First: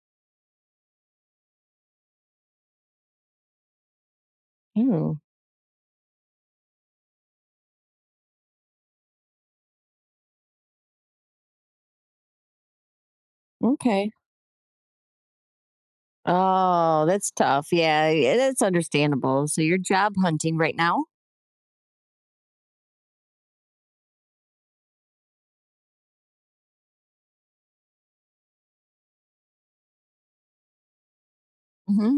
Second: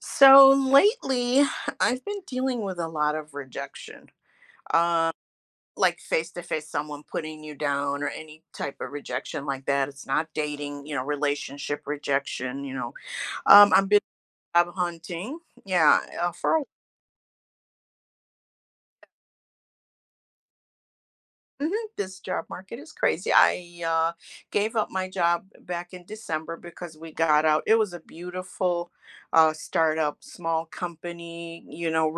So lately, I've been dealing with a lot of rejection, um, Oh, like face to face, someone putting you down or any type of rejection like that. It's not dating, you know, relationship rejection. I've been okay. job hunting. Yeah, for a Oh, that's tough. Yeah, yeah, that's understandable. So you're job hunting right now? mhm, this job market is crazy. I gave up my job back in December because we got out. It was a beautiful startup, small company. You know, Hmm.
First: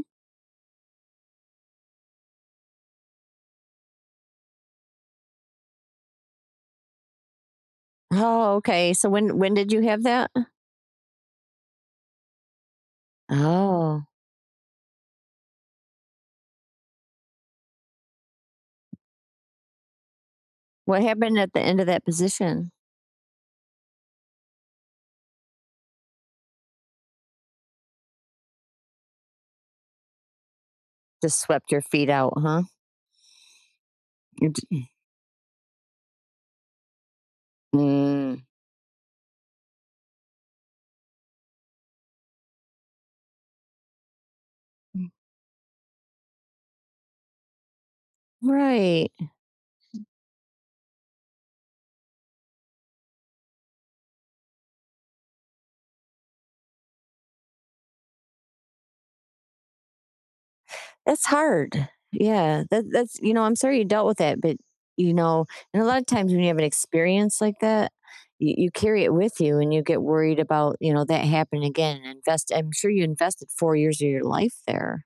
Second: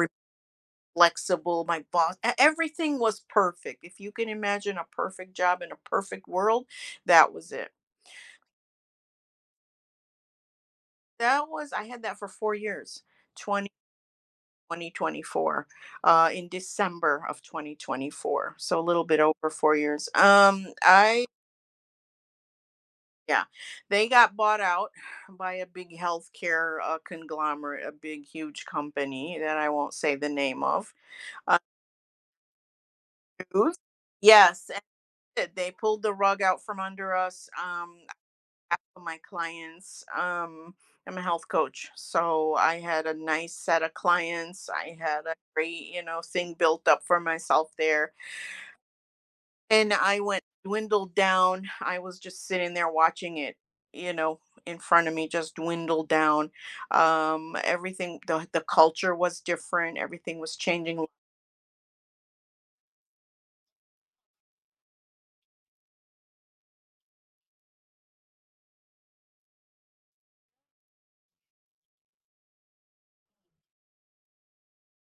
flexible. My boss, everything was perfect. If you can imagine a perfect job in a perfect world, that was it. Oh, okay. So when did you have that? That was, I had that for 4 years, 20 Oh, 2024. In December of 2024. So a little bit over 4 years. What happened at the end of that position? Yeah, they got bought out by a big healthcare conglomerate, a big, huge company that I won't say the name of. Just Uh, swept your feet out, huh? news. Yes, and they pulled the rug out from under us. Mm. Half of my clients. I'm a health coach, so I had a nice set of clients. I had a great, you know, thing built up for myself there, Right. and I went dwindled down. I was just sitting there watching it, you know, in front of me, just dwindle down. Everything, the culture was different. Everything was changing. That's hard. Yeah, that's I'm sorry you dealt with that, but you know, and a lot of times when you have an experience like that, you carry it with you and you get worried about, that happening again and invest I'm sure you invested 4 years of your life there.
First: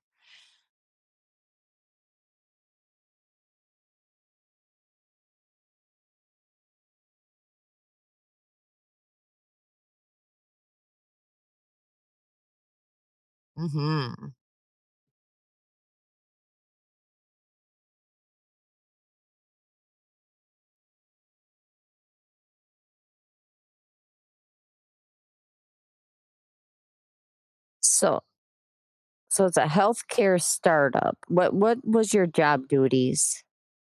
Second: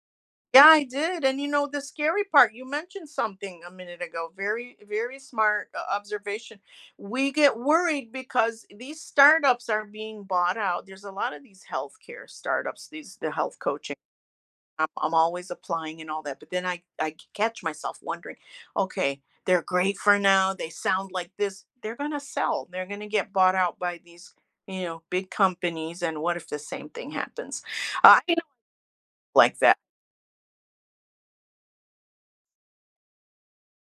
Yeah, I did. And you know, the scary part, you mentioned something a minute ago, very, very smart observation. We get worried because these startups are being bought out. There's a lot of these healthcare startups, the health coaching. Hmm. I'm always applying and all that, but then I catch myself wondering, okay, they're great for now. They sound like this. They're going to sell. They're going to get bought out by these, you know, big companies, and what if the same thing happens? So I know so it's like a that. healthcare startup. What was your job duties?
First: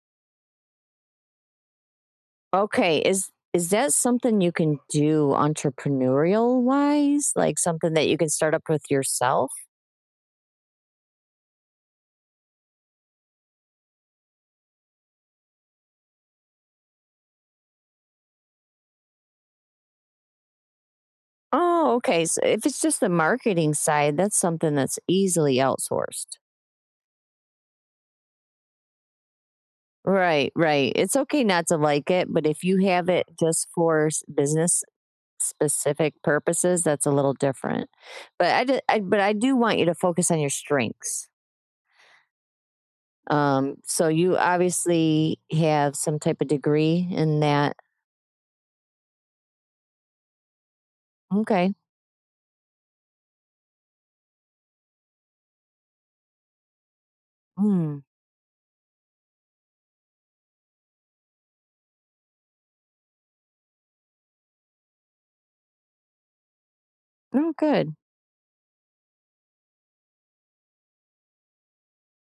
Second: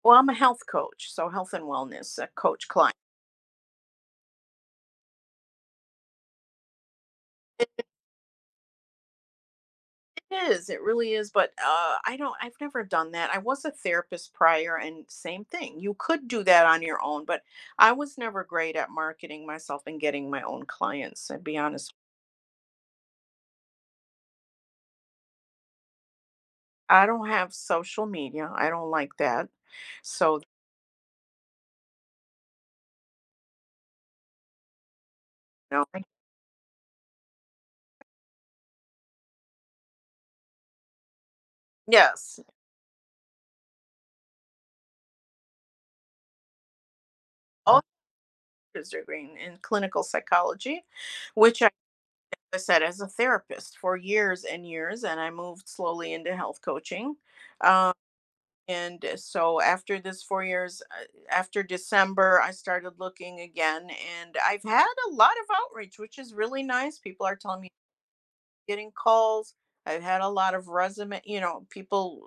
Well, I'm a health coach, so health and wellness coach client. Okay, is that something you can do entrepreneurial wise? Like It something that you can start up with yourself? is, it really is, but I don't. I've never done that. I was a therapist prior, and same thing. You could do that on your own, but I was never great at marketing myself and getting my own clients. I'd be Oh, honest. okay. So if it's just the marketing side, that's something that's easily outsourced. I don't have social media. I don't like that. So, you Right, right. It's okay not to like it, but if you have it just for business know, I- specific purposes, that's a little different. But I do want you to focus on your strengths. yes, So you obviously have some type of degree in that. all degree in clinical psychology, which Okay. I said as a therapist for years and years, and I moved slowly into health coaching. Um, Hmm. And So after this 4 years, after December, I started looking again, and I've had a lot of outreach, which is really nice. People are Oh, telling me good. getting calls. I've had a lot of resume, you know, people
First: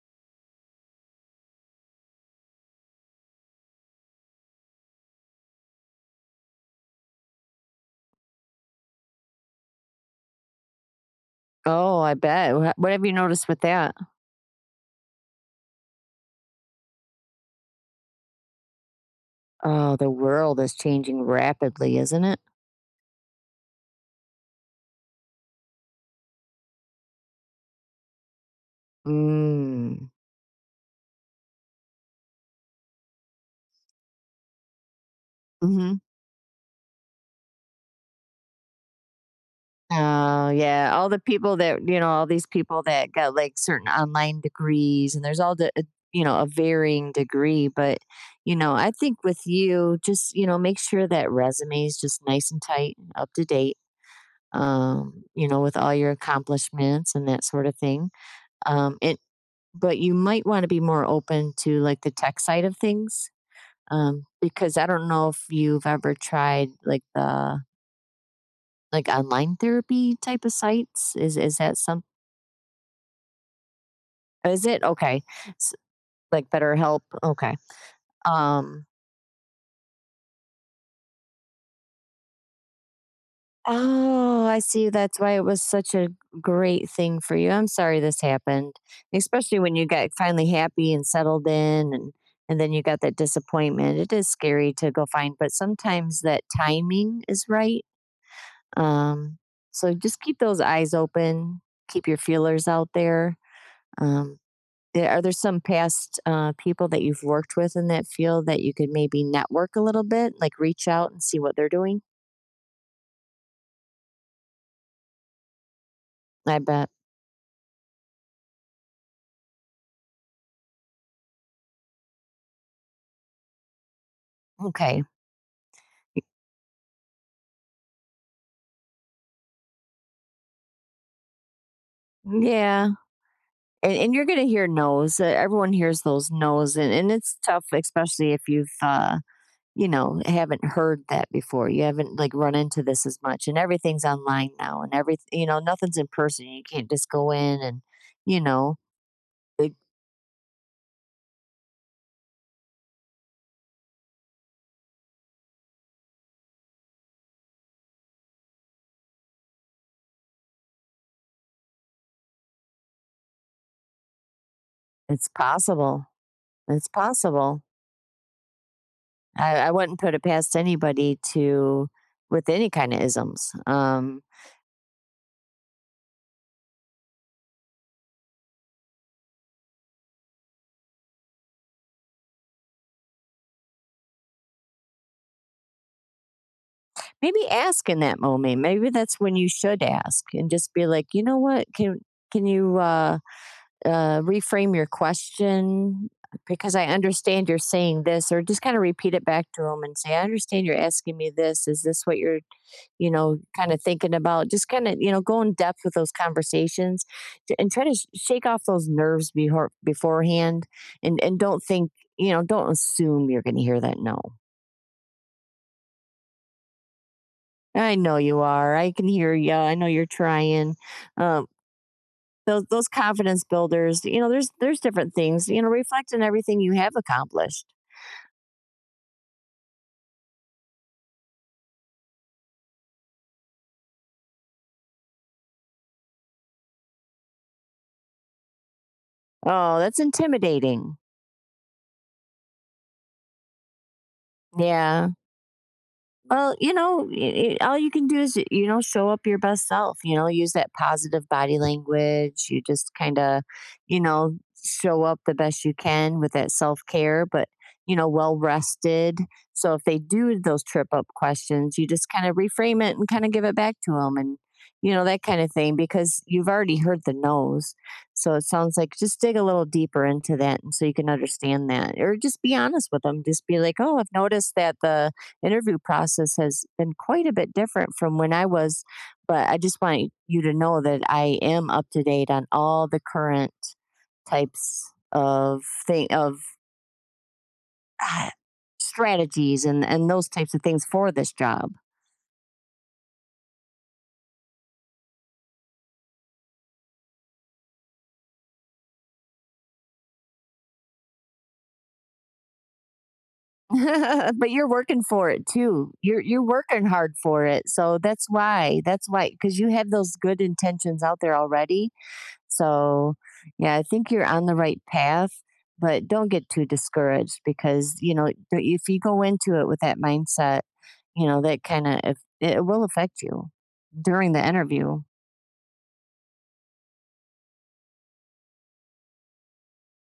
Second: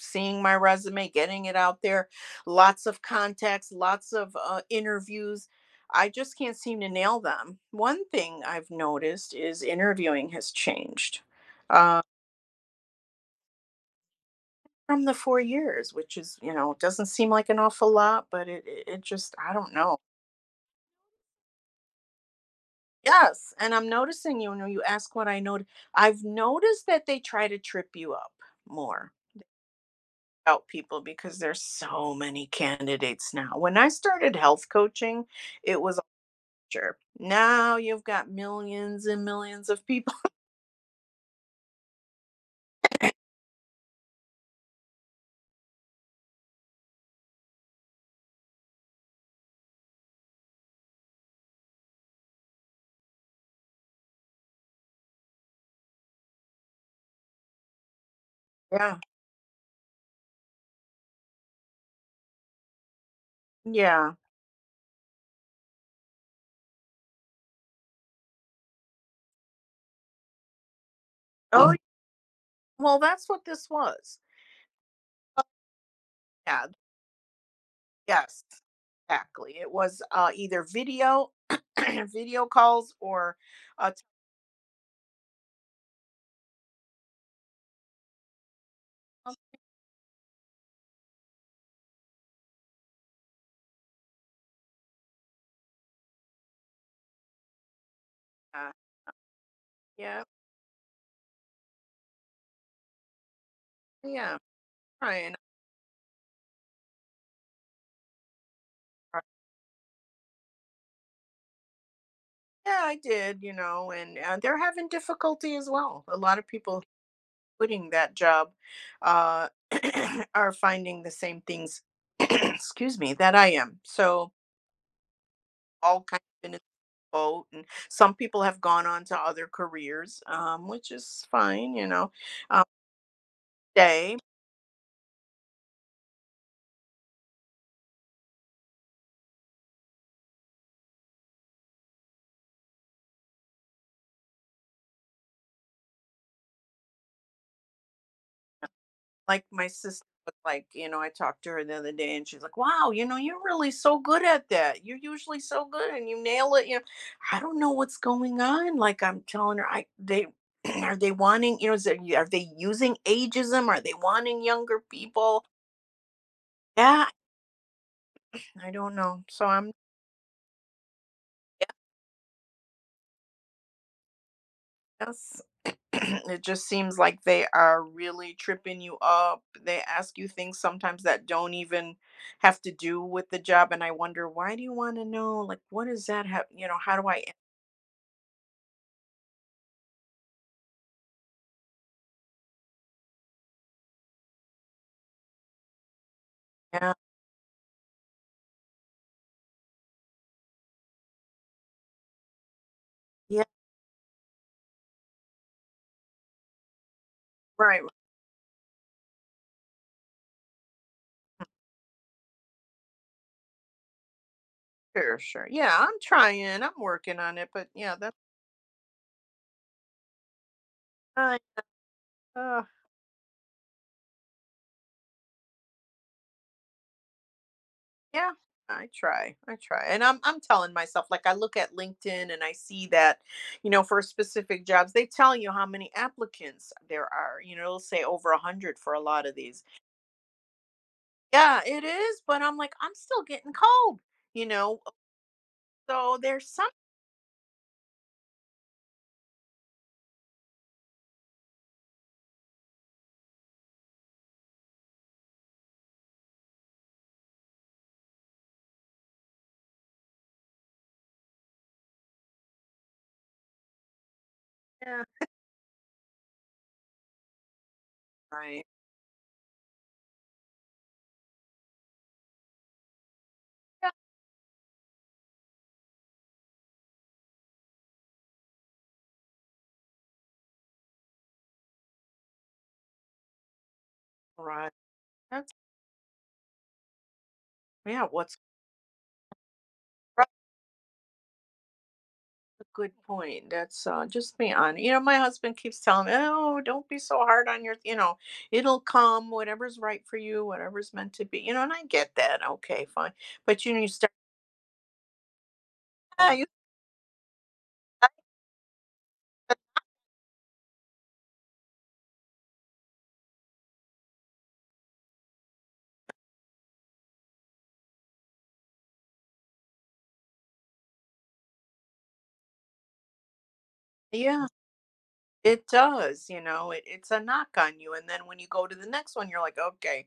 seeing my resume, getting it out there, lots of contacts, lots of interviews. I just can't seem to nail them. One thing I've noticed is interviewing has changed. Oh, Um, I bet. What have you noticed with that? From the 4 years, which is, you know, doesn't seem like an awful lot, but it just I don't Oh, know. the world is changing rapidly, isn't it? Yes, and I'm noticing, you know, you ask what I've noticed that they try to trip you up more Mm. about people because there's so many candidates now. When I started health coaching, it Mhm. was sure. Now you've got millions and millions of people. Oh, yeah, all the people that all these people that got, like, certain online degrees, and there's all the you know, a varying degree, but, you know, I think with you, just, you know, make sure that resume is just nice and tight and up to date, you know, with all your accomplishments and that sort of thing, Yeah, it but you might wanna be more open to, like, the tech side of things, yeah. Because I don't know if you've ever tried, like, the like, online therapy type of sites? Is Oh, that mm, some well, that's what this was. is it? Okay. S Like, Yeah. BetterHelp? Okay. Yes, Um, exactly. It was, either video video calls or a t oh, I see, that's why it was such a great thing for you. I'm sorry this happened, especially when you got finally happy and settled in and then you got that disappointment. It is scary to go find but sometimes that timing is right. yeah, Um, so just yeah, keep those eyes open, keep your feelers out there, yeah, um, are right, there and some past, people that you've worked with in that field that you could I. maybe network a little bit, like reach out and see what they're doing? Yeah, I did, you know, and, they're having difficulty as well. A lot of I people bet. quitting that job, uh, are finding the same things excuse me, that I am. So, Okay. all kind of in a boat, and some people have gone on to other careers, which is fine, Yeah, and um, you're gonna hear no's, everyone hears those no's, and it's tough, especially if you've, you know, haven't heard that before, you haven't, like, run into this as much, and everything's online now, and everyth you know, nothing's in person, you can't just go in and, you know, like my it sister was like, you know, I talked to her the other day and she's like, wow, you know, you're really so good at that. You're usually so good and you nail it. You know, I don't know what's going on. Like I'm telling her, I they are they wanting, you know, is it, are they using ageism? Are they wanting younger it's people? possible, it's Yeah, possible. I don't know. So I I'm wouldn't put it past anybody to with any kind of isms. Yes. It just seems like they are really tripping you up. They ask you things sometimes that don't even have to do with the job, and I wonder, "Why do you wanna know?" Like, "What does that have," you know, "How do I?" Maybe ask in that moment. Maybe that's when you should ask and just be like, you know what? Can you reframe your question? Because I Yeah, understand you're saying this, or just kind of repeat it back to them and say, I understand you're asking me this. Is this what you're you know, yeah, kind of thinking about just kind of, you know, go in depth with those conversations and right, try to shake off those nerves before, beforehand and don't think, you know, don't assume you're going to hear that no. sure, sure. Yeah, I'm trying, I'm working on it, but I yeah, know that's you are. I can hear you. I know you're trying. fine. Um, Uh, those confidence builders, you know, there's different things, you know, reflect on everything you have accomplished. yeah, I try, and I'm telling myself, like, I look at LinkedIn and I see that, you know, for specific jobs, they tell you how many applicants there are, you know, it'll say over 100 for a lot of these. Oh, that's intimidating. Yeah, it is, but I'm like, "I'm still getting cold," you know? Yeah. So there's Well, some you know, all you can do is, you know, show up your best self, you know, use that positive body language. You just kind of, you know, show up the best you can with that self care, but, you know, well rested. So if they do those trip up questions, you just kind of reframe it and kind of give it back to them and, you yeah, know, that kind of thing because you've already heard the no's. So it right. sounds like just dig a little deeper into that. And so you can understand that or just be honest with them. Just be like, Yeah, oh, I've noticed that the, interview process has been quite a bit different from when I was, but I just want you to know that I am up to date on all the current right. types That's of thing of yeah, what's strategies and those that's types of things for this job. a good point. That's, just be hon, you know, my husband keeps telling me, "Oh, don't be so hard on your," you know, "It'll come, whatever's right for you, whatever's meant to be," you know, and I get that, okay, fine. But, you know, you start But you're working for it too. You're yeah, you're you. working hard for it. So that's why. That's why cuz you have those good intentions out there already. So, yeah, I think you're on the right path, but don't get too discouraged because, you know, if you go into it with that mindset, you know, that kind of it will affect you during the Yeah. interview. It does, you know, it it's a knock on you, and then when you go to the next one, you're like, "Okay,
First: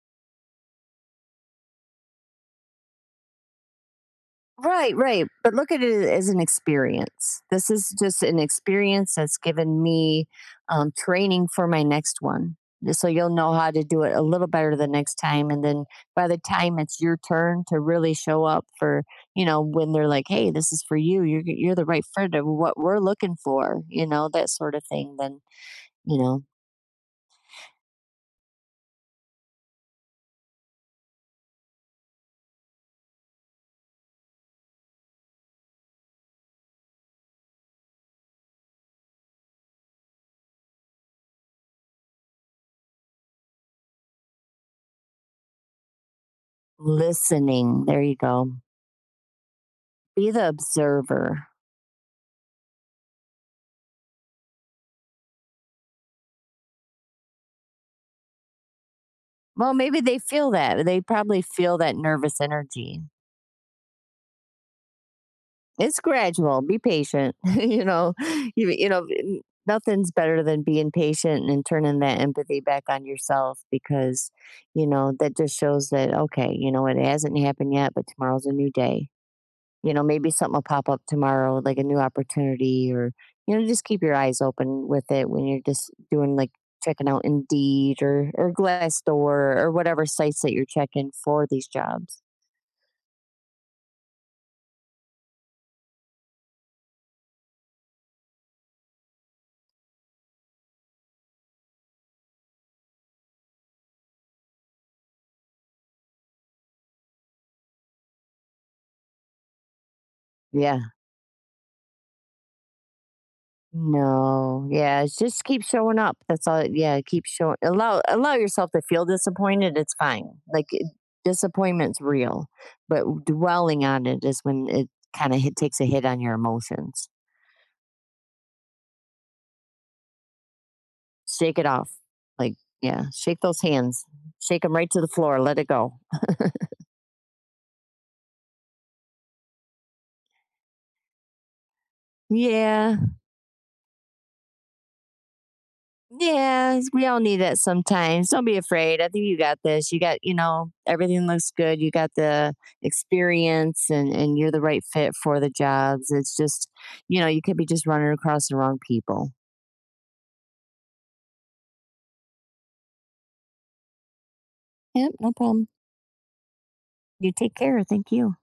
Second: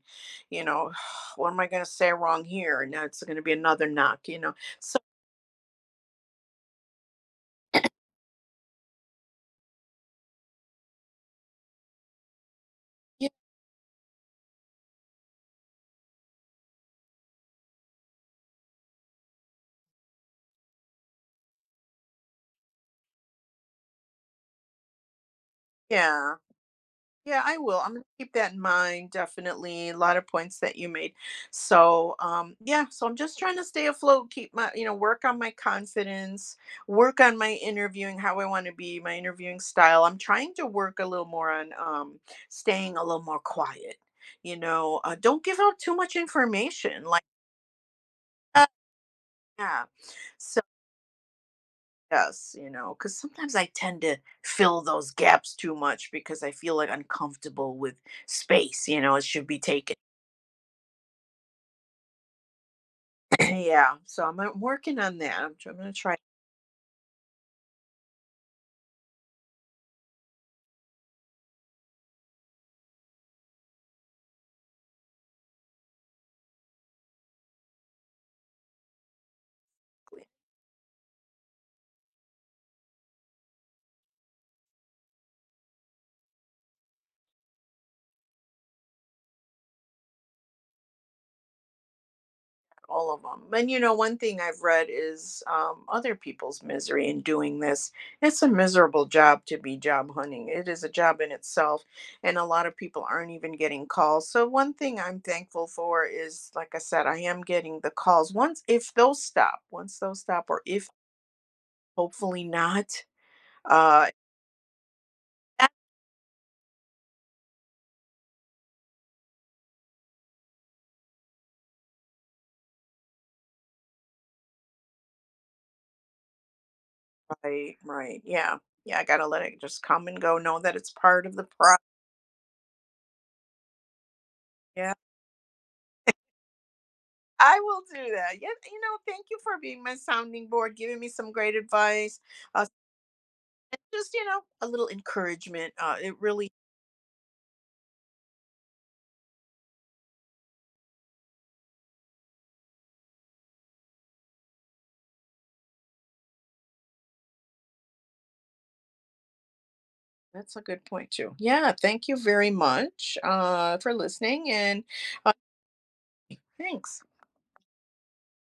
you know, what am I gonna say wrong here?" And now it's gonna be another knock, you know? Right, So, right. But look at it as an experience. This is just an experience that's given me training for my next one. So yeah. you'll know how to do it a little better the next time. And then by the time it's your turn to really show up for, you know, when they're like, hey, this is for you, you're the right friend of what we're looking for, you know, that sort of thing. Then, you Yeah. know, Yeah, I will. I'm gonna keep that in mind, definitely. A lot of points that you made. So, yeah, so I'm just trying to stay afloat, keep my, you know, work on my confidence, work on my interviewing, how I want to be, my interviewing style. I'm trying to work a little more on staying a little more quiet. You know, don't give out too much information. Like, listening. There you go. uh, yeah. Be the So, observer. yes, you know, because sometimes I tend to fill those gaps too much because I feel like uncomfortable with space. You know, it should be Well, taken maybe they feel that. They probably feel that nervous energy. yeah, so I'm I working on that. I'm gonna It's try. gradual. Be patient. You know, you, you know, n- nothing's better than being patient and turning that empathy back on yourself because, you know, that just shows that, okay, you know, it hasn't happened yet, but tomorrow's a new day. You know, maybe something will pop up tomorrow, like a new opportunity or, you know, just keep your eyes open with it when you're just doing like checking out Indeed or Glassdoor or whatever sites that you're checking for these jobs. All of them. And you know, one thing I've read is other people's misery in doing this. It's a miserable job to be job hunting. It is a job in itself, and a lot of people aren't even getting calls. So one thing I'm thankful for is, like I said, I am getting the calls. Once those stop, or Yeah. if hopefully not, Uh, No, yeah, it's just keep that's showing up. That's all. Yeah, keep showing. Allow yourself to feel disappointed. It's fine. Disappointment's real, but dwelling on it is when it takes a hit on your emotions. right, right, yeah. Yeah, I gotta let it just come and go, know that it's part of the Shake it process off. Like yeah, shake those hands. Shake them right yeah. to the floor. Let it go. I will do that. Yeah, you know, thank you for being my sounding board, giving me some great advice, uh, Yeah, and just, you know, a little encouragement, it really yeah, we all need that sometimes. Don't be afraid. I think you got this. You got, you know, everything looks good. You got the experience and you're the right fit for the jobs. It's just, you know, you could be just running across the wrong people. that's a good point too. Yeah, thank you very much, for listening and, Yep, no uh, problem. thanks. You take care. Thank you.